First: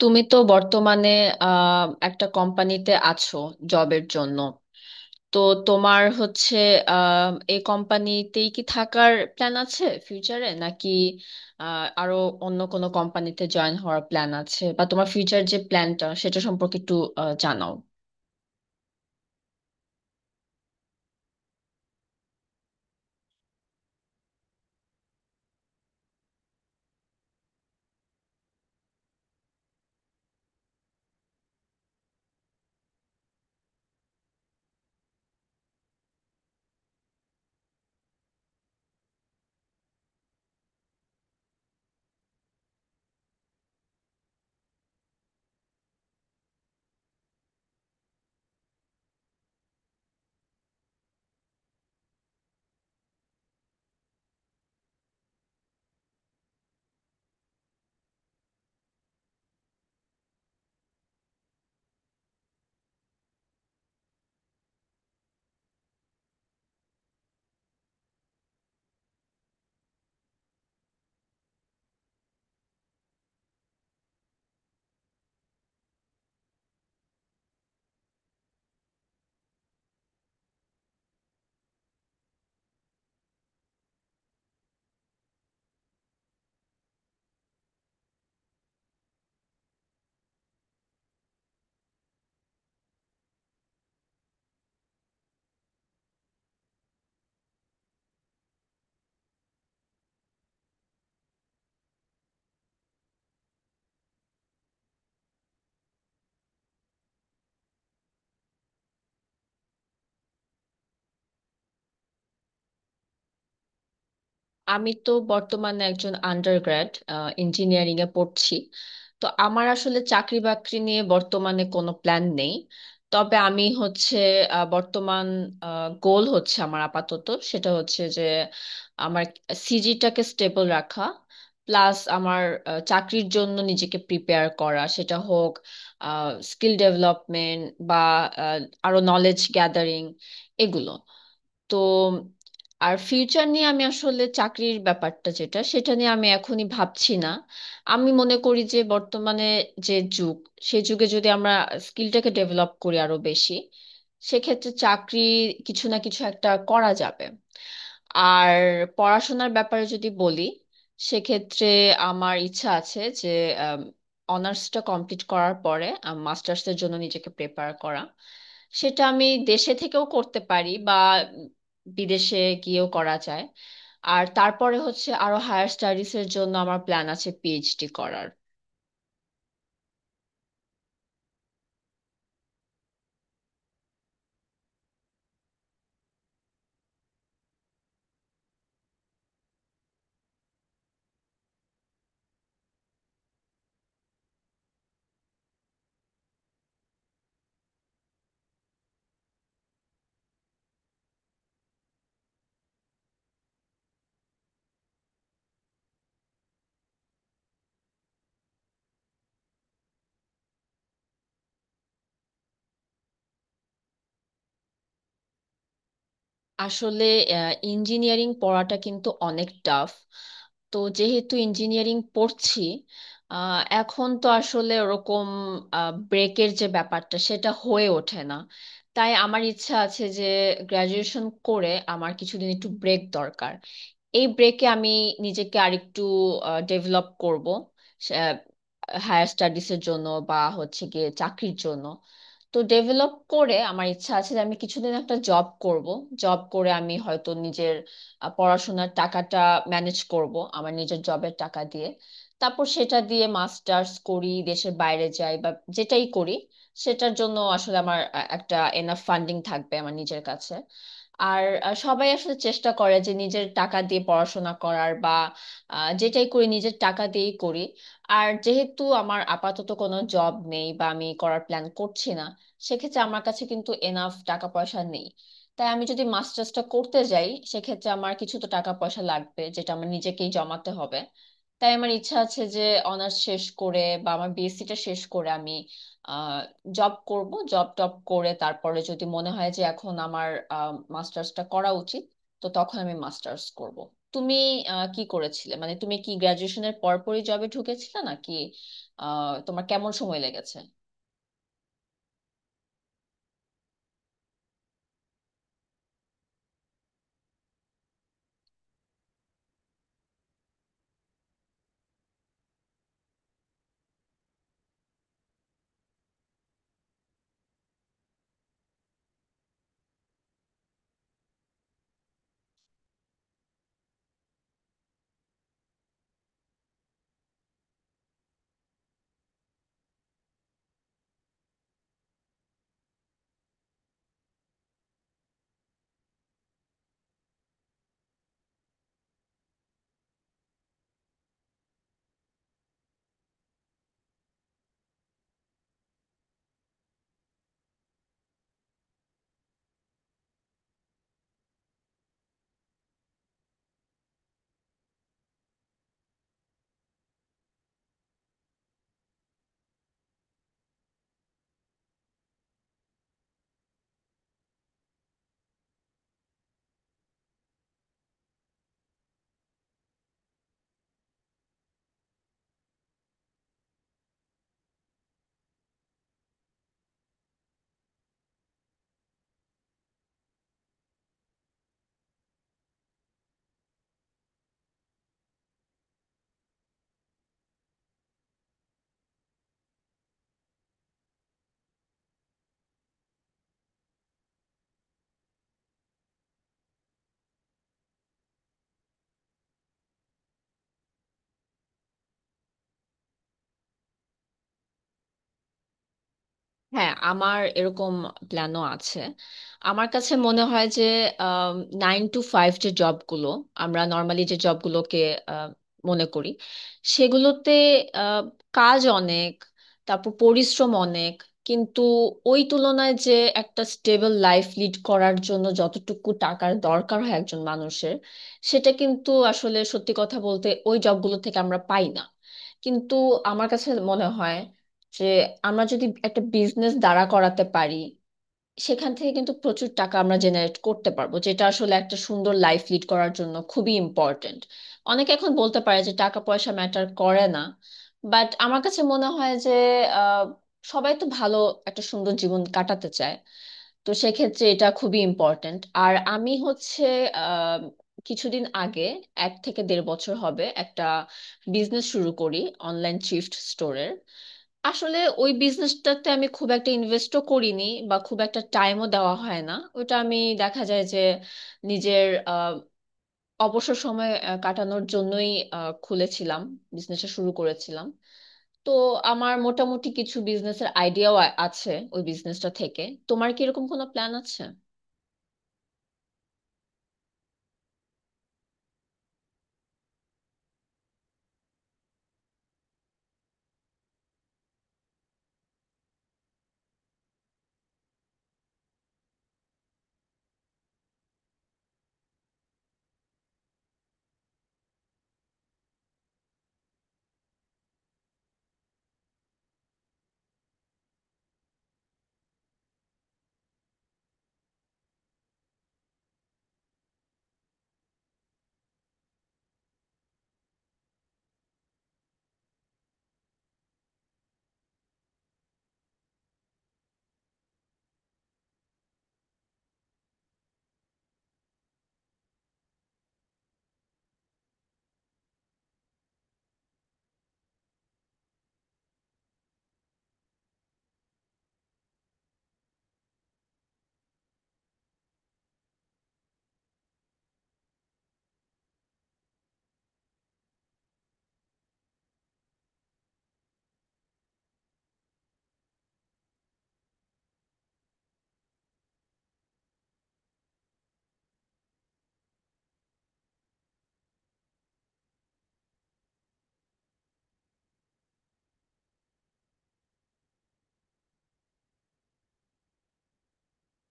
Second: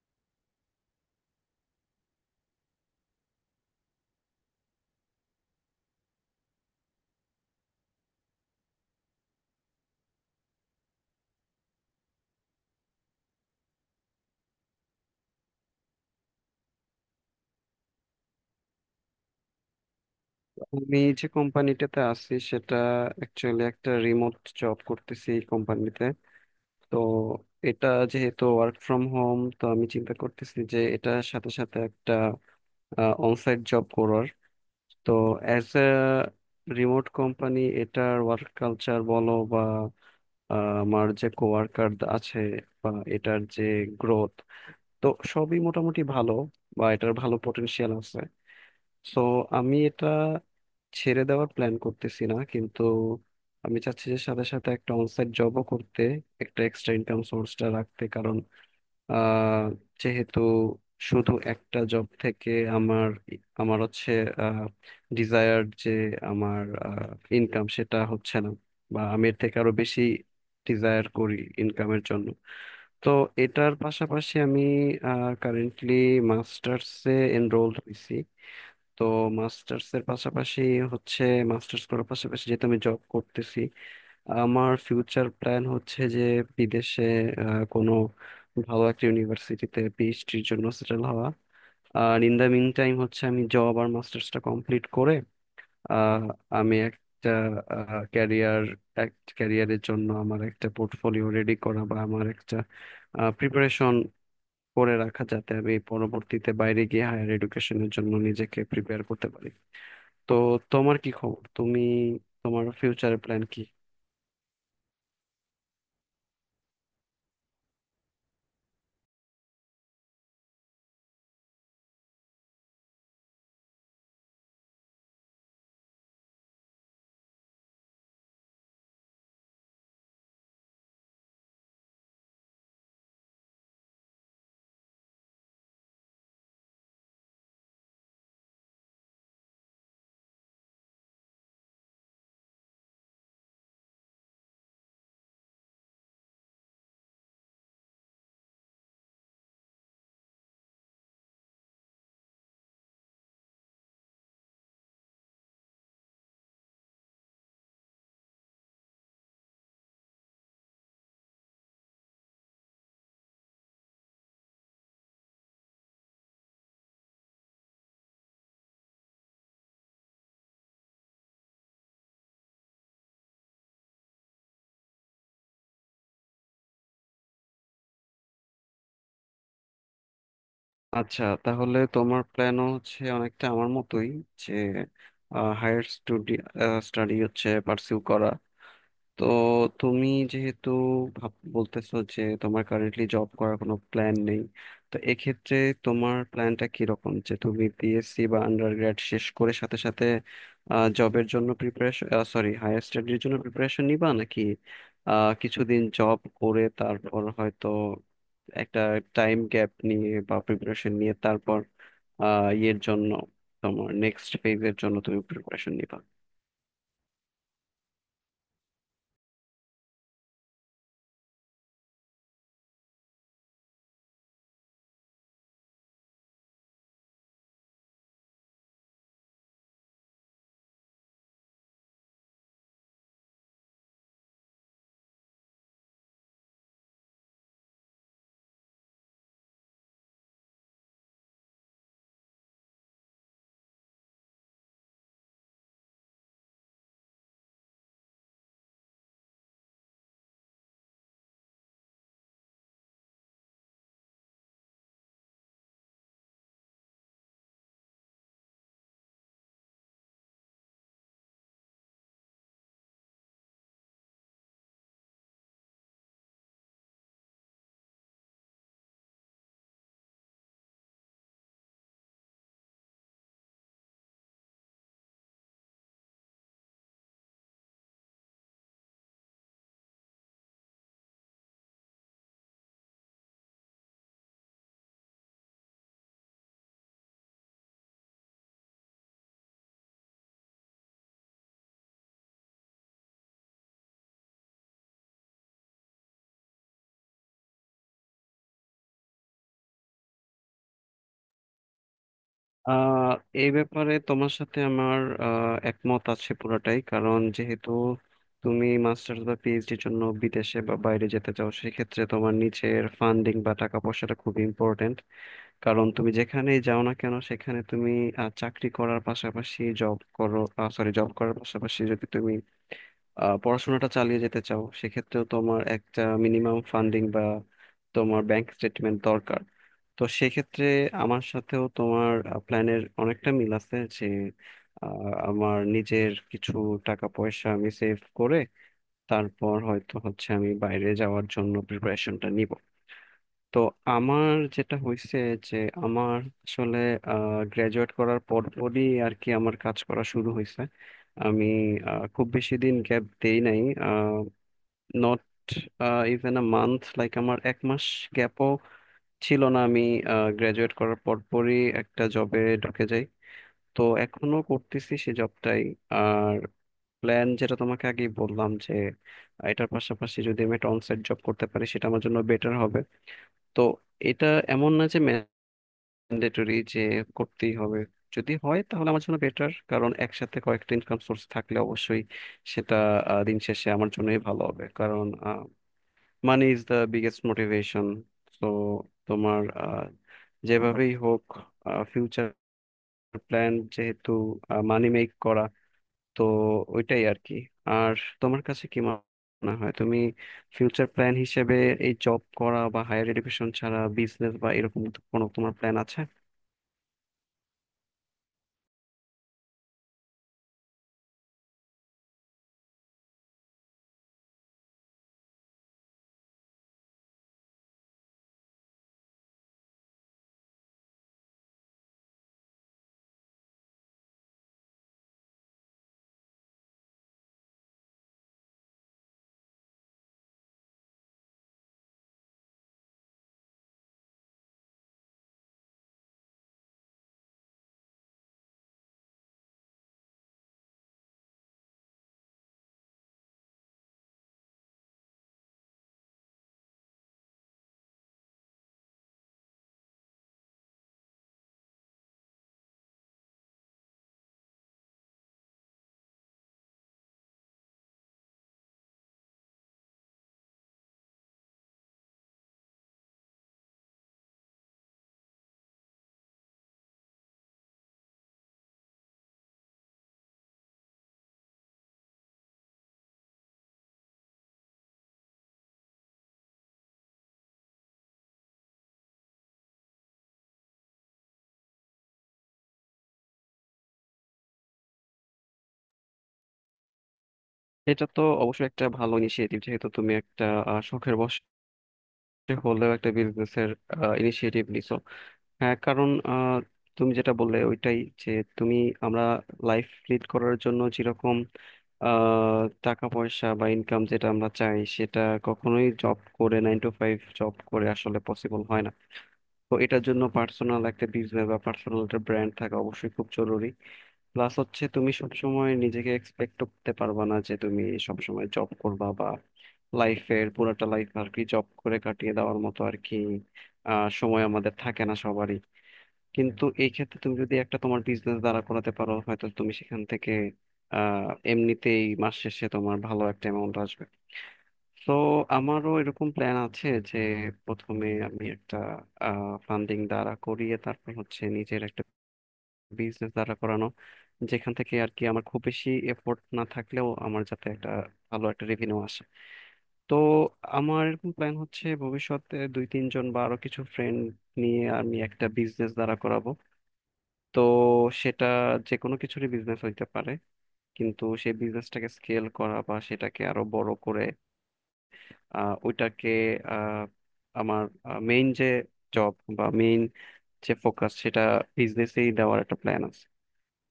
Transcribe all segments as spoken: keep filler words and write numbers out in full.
তুমি তো বর্তমানে আহ, একটা কোম্পানিতে আছো জবের জন্য। তো তোমার হচ্ছে আহ, এই কোম্পানিতেই কি থাকার প্ল্যান আছে ফিউচারে, নাকি আহ, আরো অন্য কোনো কোম্পানিতে জয়েন হওয়ার প্ল্যান আছে? বা তোমার ফিউচার যে প্ল্যানটা সেটা সম্পর্কে একটু আহ, জানাও। আমি যে কোম্পানিটাতে আছি সেটা অ্যাকচুয়ালি একটা রিমোট জব করতেছি এই কোম্পানিতে। তো এটা যেহেতু ওয়ার্ক ফ্রম হোম, তো আমি চিন্তা করতেছি যে এটার সাথে সাথে একটা অনসাইট জব করার। তো অ্যাজ এ রিমোট কোম্পানি, এটার ওয়ার্ক কালচার বলো বা আহ, আমার যে কোয়ার্কার আছে বা এটার যে গ্রোথ, তো সবই মোটামুটি ভালো, বা এটার ভালো পটেনশিয়াল আছে। সো আমি এটা ছেড়ে দেওয়ার প্ল্যান করতেছি না, কিন্তু আমি চাচ্ছি যে সাথে সাথে একটা অনসাইট জবও করতে, একটা এক্সট্রা ইনকাম সোর্সটা রাখতে। কারণ আহ, যেহেতু শুধু একটা জব থেকে আমার আমার হচ্ছে ডিজায়ার যে আমার ইনকাম, সেটা হচ্ছে না, বা আমি এর থেকে আরো বেশি ডিজায়ার করি ইনকামের জন্য। তো এটার পাশাপাশি আমি কারেন্টলি মাস্টার্সে এনরোলড হয়েছি। তো মাস্টার্স এর পাশাপাশি হচ্ছে, মাস্টার্স করার পাশাপাশি যেহেতু আমি জব করতেছি, আমার ফিউচার প্ল্যান হচ্ছে যে বিদেশে আহ, কোনো ভালো একটা ইউনিভার্সিটিতে পিএইচডির জন্য সেটেল হওয়া। আর ইন দ্য মিন টাইম হচ্ছে আমি জব আর মাস্টার্সটা কমপ্লিট করে আহ, আমি একটা ক্যারিয়ার, এক ক্যারিয়ারের জন্য আমার একটা পোর্টফোলিও রেডি করা বা আমার একটা প্রিপারেশন করে রাখা, যাতে আমি পরবর্তীতে বাইরে গিয়ে হায়ার এডুকেশনের জন্য নিজেকে প্রিপেয়ার করতে পারি। তো তোমার কি খবর? তুমি তোমার ফিউচারের প্ল্যান কি? আমি তো বর্তমানে একজন আন্ডারগ্র্যাড ইঞ্জিনিয়ারিং এ পড়ছি। তো আমার আসলে চাকরি বাকরি নিয়ে বর্তমানে কোনো প্ল্যান নেই। তবে আমি হচ্ছে আহ, বর্তমান গোল হচ্ছে আমার আপাতত, সেটা হচ্ছে যে আমার সিজিটাকে স্টেবল রাখা, প্লাস আমার আহ, চাকরির জন্য নিজেকে প্রিপেয়ার করা, সেটা হোক স্কিল ডেভেলপমেন্ট বা আহ, আরো নলেজ গ্যাদারিং, এগুলো। তো আর ফিউচার নিয়ে আমি আসলে চাকরির ব্যাপারটা যেটা, সেটা নিয়ে আমি এখনই ভাবছি না। আমি মনে করি যে বর্তমানে যে যুগ, সে যুগে যদি আমরা স্কিলটাকে ডেভেলপ করি আরো বেশি, সেক্ষেত্রে চাকরি কিছু না কিছু একটা করা যাবে। আর পড়াশোনার ব্যাপারে যদি বলি, সেক্ষেত্রে আমার ইচ্ছা আছে যে অনার্সটা কমপ্লিট করার পরে মাস্টার্সের জন্য নিজেকে প্রেপার করা। সেটা আমি দেশে থেকেও করতে পারি বা বিদেশে গিয়েও করা যায়। আর তারপরে হচ্ছে আরো হায়ার স্টাডিজ এর জন্য আমার প্ল্যান আছে পিএইচডি করার। আচ্ছা, তাহলে তোমার প্ল্যানও হচ্ছে অনেকটা আমার মতোই, যে হায়ার স্টুডি স্টাডি হচ্ছে পার্সিউ করা। তো তুমি যেহেতু ভাব বলতেছো যে তোমার কারেন্টলি জব করার কোনো প্ল্যান নেই, তো এক্ষেত্রে তোমার প্ল্যানটা কিরকম? যে তুমি বিএসসি বা আন্ডারগ্র্যাড শেষ করে সাথে সাথে জবের জন্য প্রিপারেশন, সরি হায়ার স্টাডির জন্য প্রিপারেশন নিবা, নাকি আহ, কিছুদিন জব করে তারপর হয়তো একটা টাইম গ্যাপ নিয়ে বা প্রিপারেশন নিয়ে তারপর আহ ইয়ের জন্য, তোমার নেক্সট ফেজের জন্য তুমি প্রিপারেশন নিবা? আসলে ইঞ্জিনিয়ারিং পড়াটা কিন্তু অনেক টাফ। তো যেহেতু ইঞ্জিনিয়ারিং পড়ছি, আহ, এখন তো আসলে ওরকম ব্রেকের যে ব্যাপারটা সেটা হয়ে ওঠে না। তাই আমার ইচ্ছা আছে যে গ্রাজুয়েশন করে আমার কিছুদিন একটু ব্রেক দরকার। এই ব্রেকে আমি নিজেকে আরেকটু ডেভেলপ করব হায়ার স্টাডিজের জন্য বা হচ্ছে গিয়ে চাকরির জন্য। তো ডেভেলপ করে আমার ইচ্ছা আছে যে আমি কিছুদিন একটা জব করব। জব করে আমি হয়তো নিজের আহ, পড়াশোনার টাকাটা ম্যানেজ করব আমার নিজের জবের টাকা দিয়ে। তারপর সেটা দিয়ে মাস্টার্স করি, দেশের বাইরে যাই, বা যেটাই করি সেটার জন্য আসলে আমার আহ, একটা এনাফ ফান্ডিং থাকবে আমার নিজের কাছে। আর আহ, সবাই আসলে চেষ্টা করে যে নিজের টাকা দিয়ে পড়াশোনা করার বা আহ, যেটাই করি নিজের টাকা দিয়েই করি। আর যেহেতু আমার আপাতত কোনো জব নেই বা আমি করার প্ল্যান করছি না, সেক্ষেত্রে আমার কাছে কিন্তু এনাফ টাকা পয়সা নেই। তাই আমি যদি মাস্টার্সটা করতে যাই সেক্ষেত্রে আমার কিছু তো টাকা পয়সা লাগবে, যেটা আমার নিজেকেই জমাতে হবে। তাই আমার ইচ্ছা আছে যে অনার্স শেষ করে বা আমার বিএসসিটা শেষ করে আমি আহ জব করব, জব টব করে তারপরে যদি মনে হয় যে এখন আমার মাস্টার্সটা করা উচিত, তো তখন আমি মাস্টার্স করব। তুমি আহ, কি করেছিলে, মানে তুমি কি গ্রাজুয়েশনের পরপরই জবে ঢুকেছিলে নাকি আহ তোমার কেমন সময় লেগেছে? আহ এই ব্যাপারে তোমার সাথে আমার আহ, একমত আছে পুরোটাই। কারণ যেহেতু তুমি মাস্টার্স বা পিএইচডির জন্য বিদেশে বা বাইরে যেতে চাও, সেক্ষেত্রে তোমার নিচের ফান্ডিং বা টাকা পয়সাটা খুব ইম্পর্টেন্ট। কারণ তুমি যেখানেই যাও না কেন, সেখানে তুমি আহ, চাকরি করার পাশাপাশি জব করো, সরি জব করার পাশাপাশি যদি তুমি আহ, পড়াশোনাটা চালিয়ে যেতে চাও, সেক্ষেত্রেও তোমার একটা মিনিমাম ফান্ডিং বা তোমার ব্যাংক স্টেটমেন্ট দরকার। তো সেক্ষেত্রে আমার সাথেও তোমার প্ল্যানের অনেকটা মিল আছে, যে আহ, আমার নিজের কিছু টাকা পয়সা আমি সেভ করে তারপর হয়তো হচ্ছে আমি বাইরে যাওয়ার জন্য প্রিপারেশনটা নিব। তো আমার যেটা হয়েছে যে, আমার আসলে গ্রাজুয়েট করার পরপরই আর কি আমার কাজ করা শুরু হয়েছে। আমি আহ, খুব বেশি দিন গ্যাপ দেই নাই, not even a month, like আমার এক মাস গ্যাপও ছিল না। আমি গ্রাজুয়েট করার পরপরই একটা জবে ঢুকে যাই। তো এখনো করতেছি সেই জবটাই। আর প্ল্যান যেটা তোমাকে আগেই বললাম, যে আহ, এটার পাশাপাশি যদি আমি একটা অনসাইট জব করতে পারি, সেটা আমার জন্য বেটার হবে। তো এটা এমন না যে ম্যান্ডেটরি, যে করতেই হবে। যদি হয় তাহলে আমার জন্য বেটার, কারণ একসাথে কয়েকটা ইনকাম সোর্স থাকলে অবশ্যই সেটা আহ, দিন শেষে আমার জন্যই ভালো হবে। কারণ money is the biggest motivation. তো তোমার আহ, যেভাবেই হোক ফিউচার প্ল্যান যেহেতু মানি মেক করা, তো ওইটাই আর কি। আর তোমার কাছে কি মনে হয়, তুমি ফিউচার প্ল্যান হিসেবে এই জব করা বা হায়ার এডুকেশন ছাড়া বিজনেস বা এরকম কোনো তোমার প্ল্যান আছে? হ্যাঁ, আমার এরকম প্ল্যানও আছে। আমার কাছে মনে হয় যে নাইন টু ফাইভ যে জবগুলো, আমরা নর্মালি যে জবগুলোকে আহ, মনে করি, সেগুলোতে আহ, কাজ অনেক, তারপর পরিশ্রম অনেক, কিন্তু ওই তুলনায় যে একটা স্টেবল লাইফ লিড করার জন্য যতটুকু টাকার দরকার হয় একজন মানুষের, সেটা কিন্তু আসলে সত্যি কথা বলতে ওই জবগুলো থেকে আমরা পাই না। কিন্তু আমার কাছে মনে হয় যে আমরা যদি একটা বিজনেস দাঁড়া করাতে পারি, সেখান থেকে কিন্তু প্রচুর টাকা আমরা জেনারেট করতে পারবো, যেটা আসলে একটা সুন্দর লাইফ লিড করার জন্য খুবই ইম্পর্ট্যান্ট। অনেকে এখন বলতে পারে যে টাকা পয়সা ম্যাটার করে না, বাট আমার কাছে মনে হয় যে আহ, সবাই তো ভালো একটা সুন্দর জীবন কাটাতে চায়। তো সেক্ষেত্রে এটা খুবই ইম্পর্ট্যান্ট। আর আমি হচ্ছে আহ, কিছুদিন আগে, এক থেকে দেড় বছর হবে, একটা বিজনেস শুরু করি, অনলাইন থ্রিফ্ট স্টোরের। আসলে ওই বিজনেসটাতে আমি খুব একটা ইনভেস্টও করিনি বা খুব একটা টাইমও দেওয়া হয় না। ওটা আমি, দেখা যায় যে, নিজের আহ, অবসর সময় আহ, কাটানোর জন্যই আহ, খুলেছিলাম, বিজনেসটা শুরু করেছিলাম। তো আমার মোটামুটি কিছু বিজনেসের আইডিয়াও আছে ওই বিজনেসটা থেকে। তোমার কি এরকম কোনো প্ল্যান আছে? এটা তো অবশ্যই একটা ভালো ইনিশিয়েটিভ, যেহেতু তুমি একটা আহ, শখের বশে হলেও একটা বিজনেসের ইনিশিয়েটিভ নিছো। হ্যাঁ, কারণ আহ, তুমি যেটা বললে ওইটাই, যে তুমি আমরা লাইফ লিড করার জন্য যেরকম আহ, টাকা পয়সা বা ইনকাম যেটা আমরা চাই, সেটা কখনোই জব করে, নাইন টু ফাইভ জব করে আসলে পসিবল হয় না। তো এটার জন্য পার্সোনাল একটা বিজনেস বা পার্সোনাল একটা ব্র্যান্ড থাকা অবশ্যই খুব জরুরি। প্লাস হচ্ছে তুমি সবসময় নিজেকে এক্সপেক্ট করতে পারবা না যে তুমি সবসময় জব করবা, বা লাইফের পুরোটা লাইফ আর কি জব করে কাটিয়ে দেওয়ার মতো আর কি আহ, সময় আমাদের থাকে না সবারই। কিন্তু এই ক্ষেত্রে তুমি যদি একটা তোমার বিজনেস দাঁড়া করাতে পারো, হয়তো তুমি সেখান থেকে আহ এমনিতেই মাস শেষে তোমার ভালো একটা অ্যামাউন্ট আসবে। তো আমারও এরকম প্ল্যান আছে যে প্রথমে আমি একটা ফান্ডিং দাঁড়া করিয়ে তারপর হচ্ছে নিজের একটা বিজনেস দাঁড়া করানো, যেখান থেকে আর কি আমার খুব বেশি এফোর্ট না থাকলেও আমার যাতে একটা ভালো একটা রেভিনিউ আসে। তো আমার এরকম প্ল্যান হচ্ছে, ভবিষ্যতে দুই তিনজন বা আরো কিছু ফ্রেন্ড নিয়ে আমি একটা বিজনেস দাঁড়া করাবো। তো সেটা যে কোনো কিছুরই বিজনেস হইতে পারে, কিন্তু সেই বিজনেসটাকে স্কেল করা বা সেটাকে আরো বড় করে আহ, ওইটাকে আহ, আমার মেইন যে জব বা মেইন যে ফোকাস, সেটা বিজনেসেই দেওয়ার একটা প্ল্যান আছে।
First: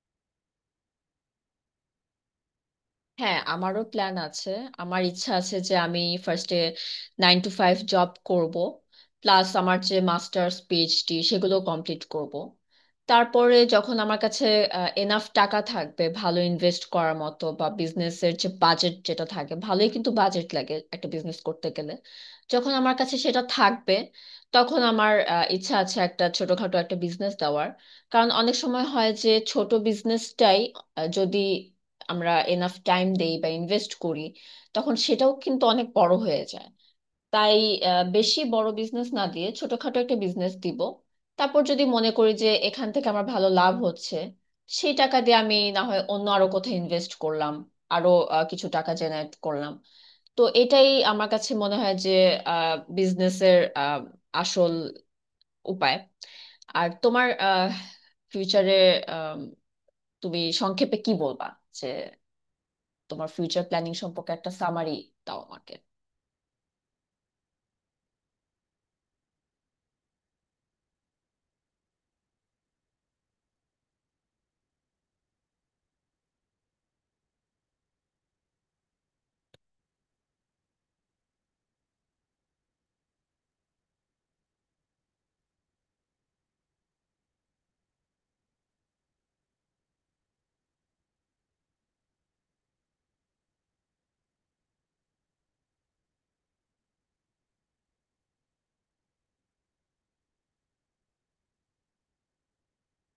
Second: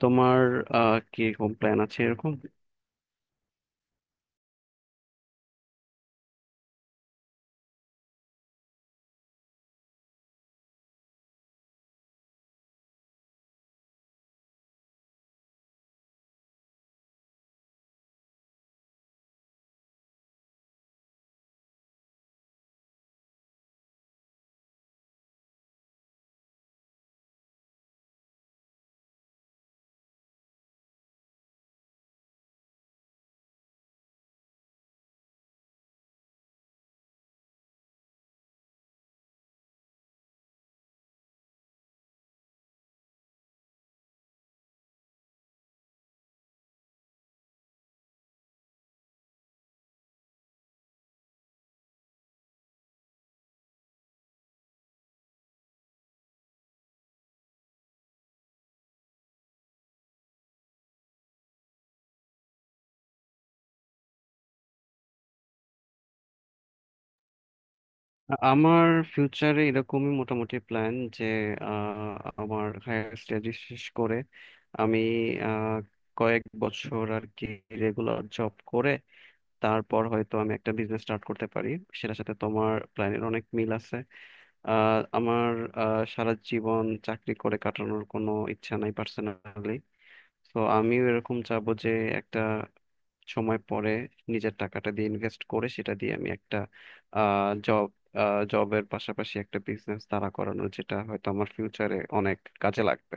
তোমার আহ, কি রকম প্ল্যান আছে এরকম? হ্যাঁ, আমারও প্ল্যান আছে। আমার ইচ্ছা আছে যে আমি ফার্স্টে নাইন টু ফাইভ জব করব, প্লাস আমার যে মাস্টার্স পিএইচডি সেগুলো কমপ্লিট করব। তারপরে যখন আমার কাছে এনাফ টাকা থাকবে ভালো ইনভেস্ট করার মতো, বা বিজনেসের যে বাজেট, যেটা থাকে ভালোই কিন্তু বাজেট লাগে একটা বিজনেস করতে গেলে, যখন আমার কাছে সেটা থাকবে তখন আমার আহ, ইচ্ছা আছে একটা ছোটখাটো একটা বিজনেস দেওয়ার। কারণ অনেক সময় হয় যে ছোট বিজনেসটাই যদি আমরা এনাফ টাইম দেই বা ইনভেস্ট করি, তখন সেটাও কিন্তু অনেক বড় হয়ে যায়। তাই আহ, বেশি বড় বিজনেস না দিয়ে ছোটখাটো একটা বিজনেস দিব। তারপর যদি মনে করি যে এখান থেকে আমার ভালো লাভ হচ্ছে, সেই টাকা দিয়ে আমি না হয় অন্য আরো কোথাও ইনভেস্ট করলাম, আরো আহ, কিছু টাকা জেনারেট করলাম। তো এটাই আমার কাছে মনে হয় যে বিজনেসের আসল উপায়। আর তোমার ফিউচারে তুমি সংক্ষেপে কি বলবা, যে তোমার ফিউচার প্ল্যানিং সম্পর্কে একটা সামারি দাও আমাকে। আমার ফিউচারে এরকমই মোটামুটি প্ল্যান, যে আহ, আমার হায়ার স্টাডি শেষ করে আমি আহ, কয়েক বছর আর কি রেগুলার জব করে তারপর হয়তো আমি একটা বিজনেস স্টার্ট করতে পারি। সেটার সাথে তোমার প্ল্যানের অনেক মিল আছে। আহ, আমার আহ, সারা জীবন চাকরি করে কাটানোর কোনো ইচ্ছা নাই পার্সোনালি। তো আমিও এরকম চাবো যে একটা সময় পরে নিজের টাকাটা দিয়ে ইনভেস্ট করে সেটা দিয়ে আমি একটা জব জবের পাশাপাশি একটা বিজনেস দাঁড়া করানো, যেটা হয়তো আমার ফিউচারে অনেক কাজে লাগবে।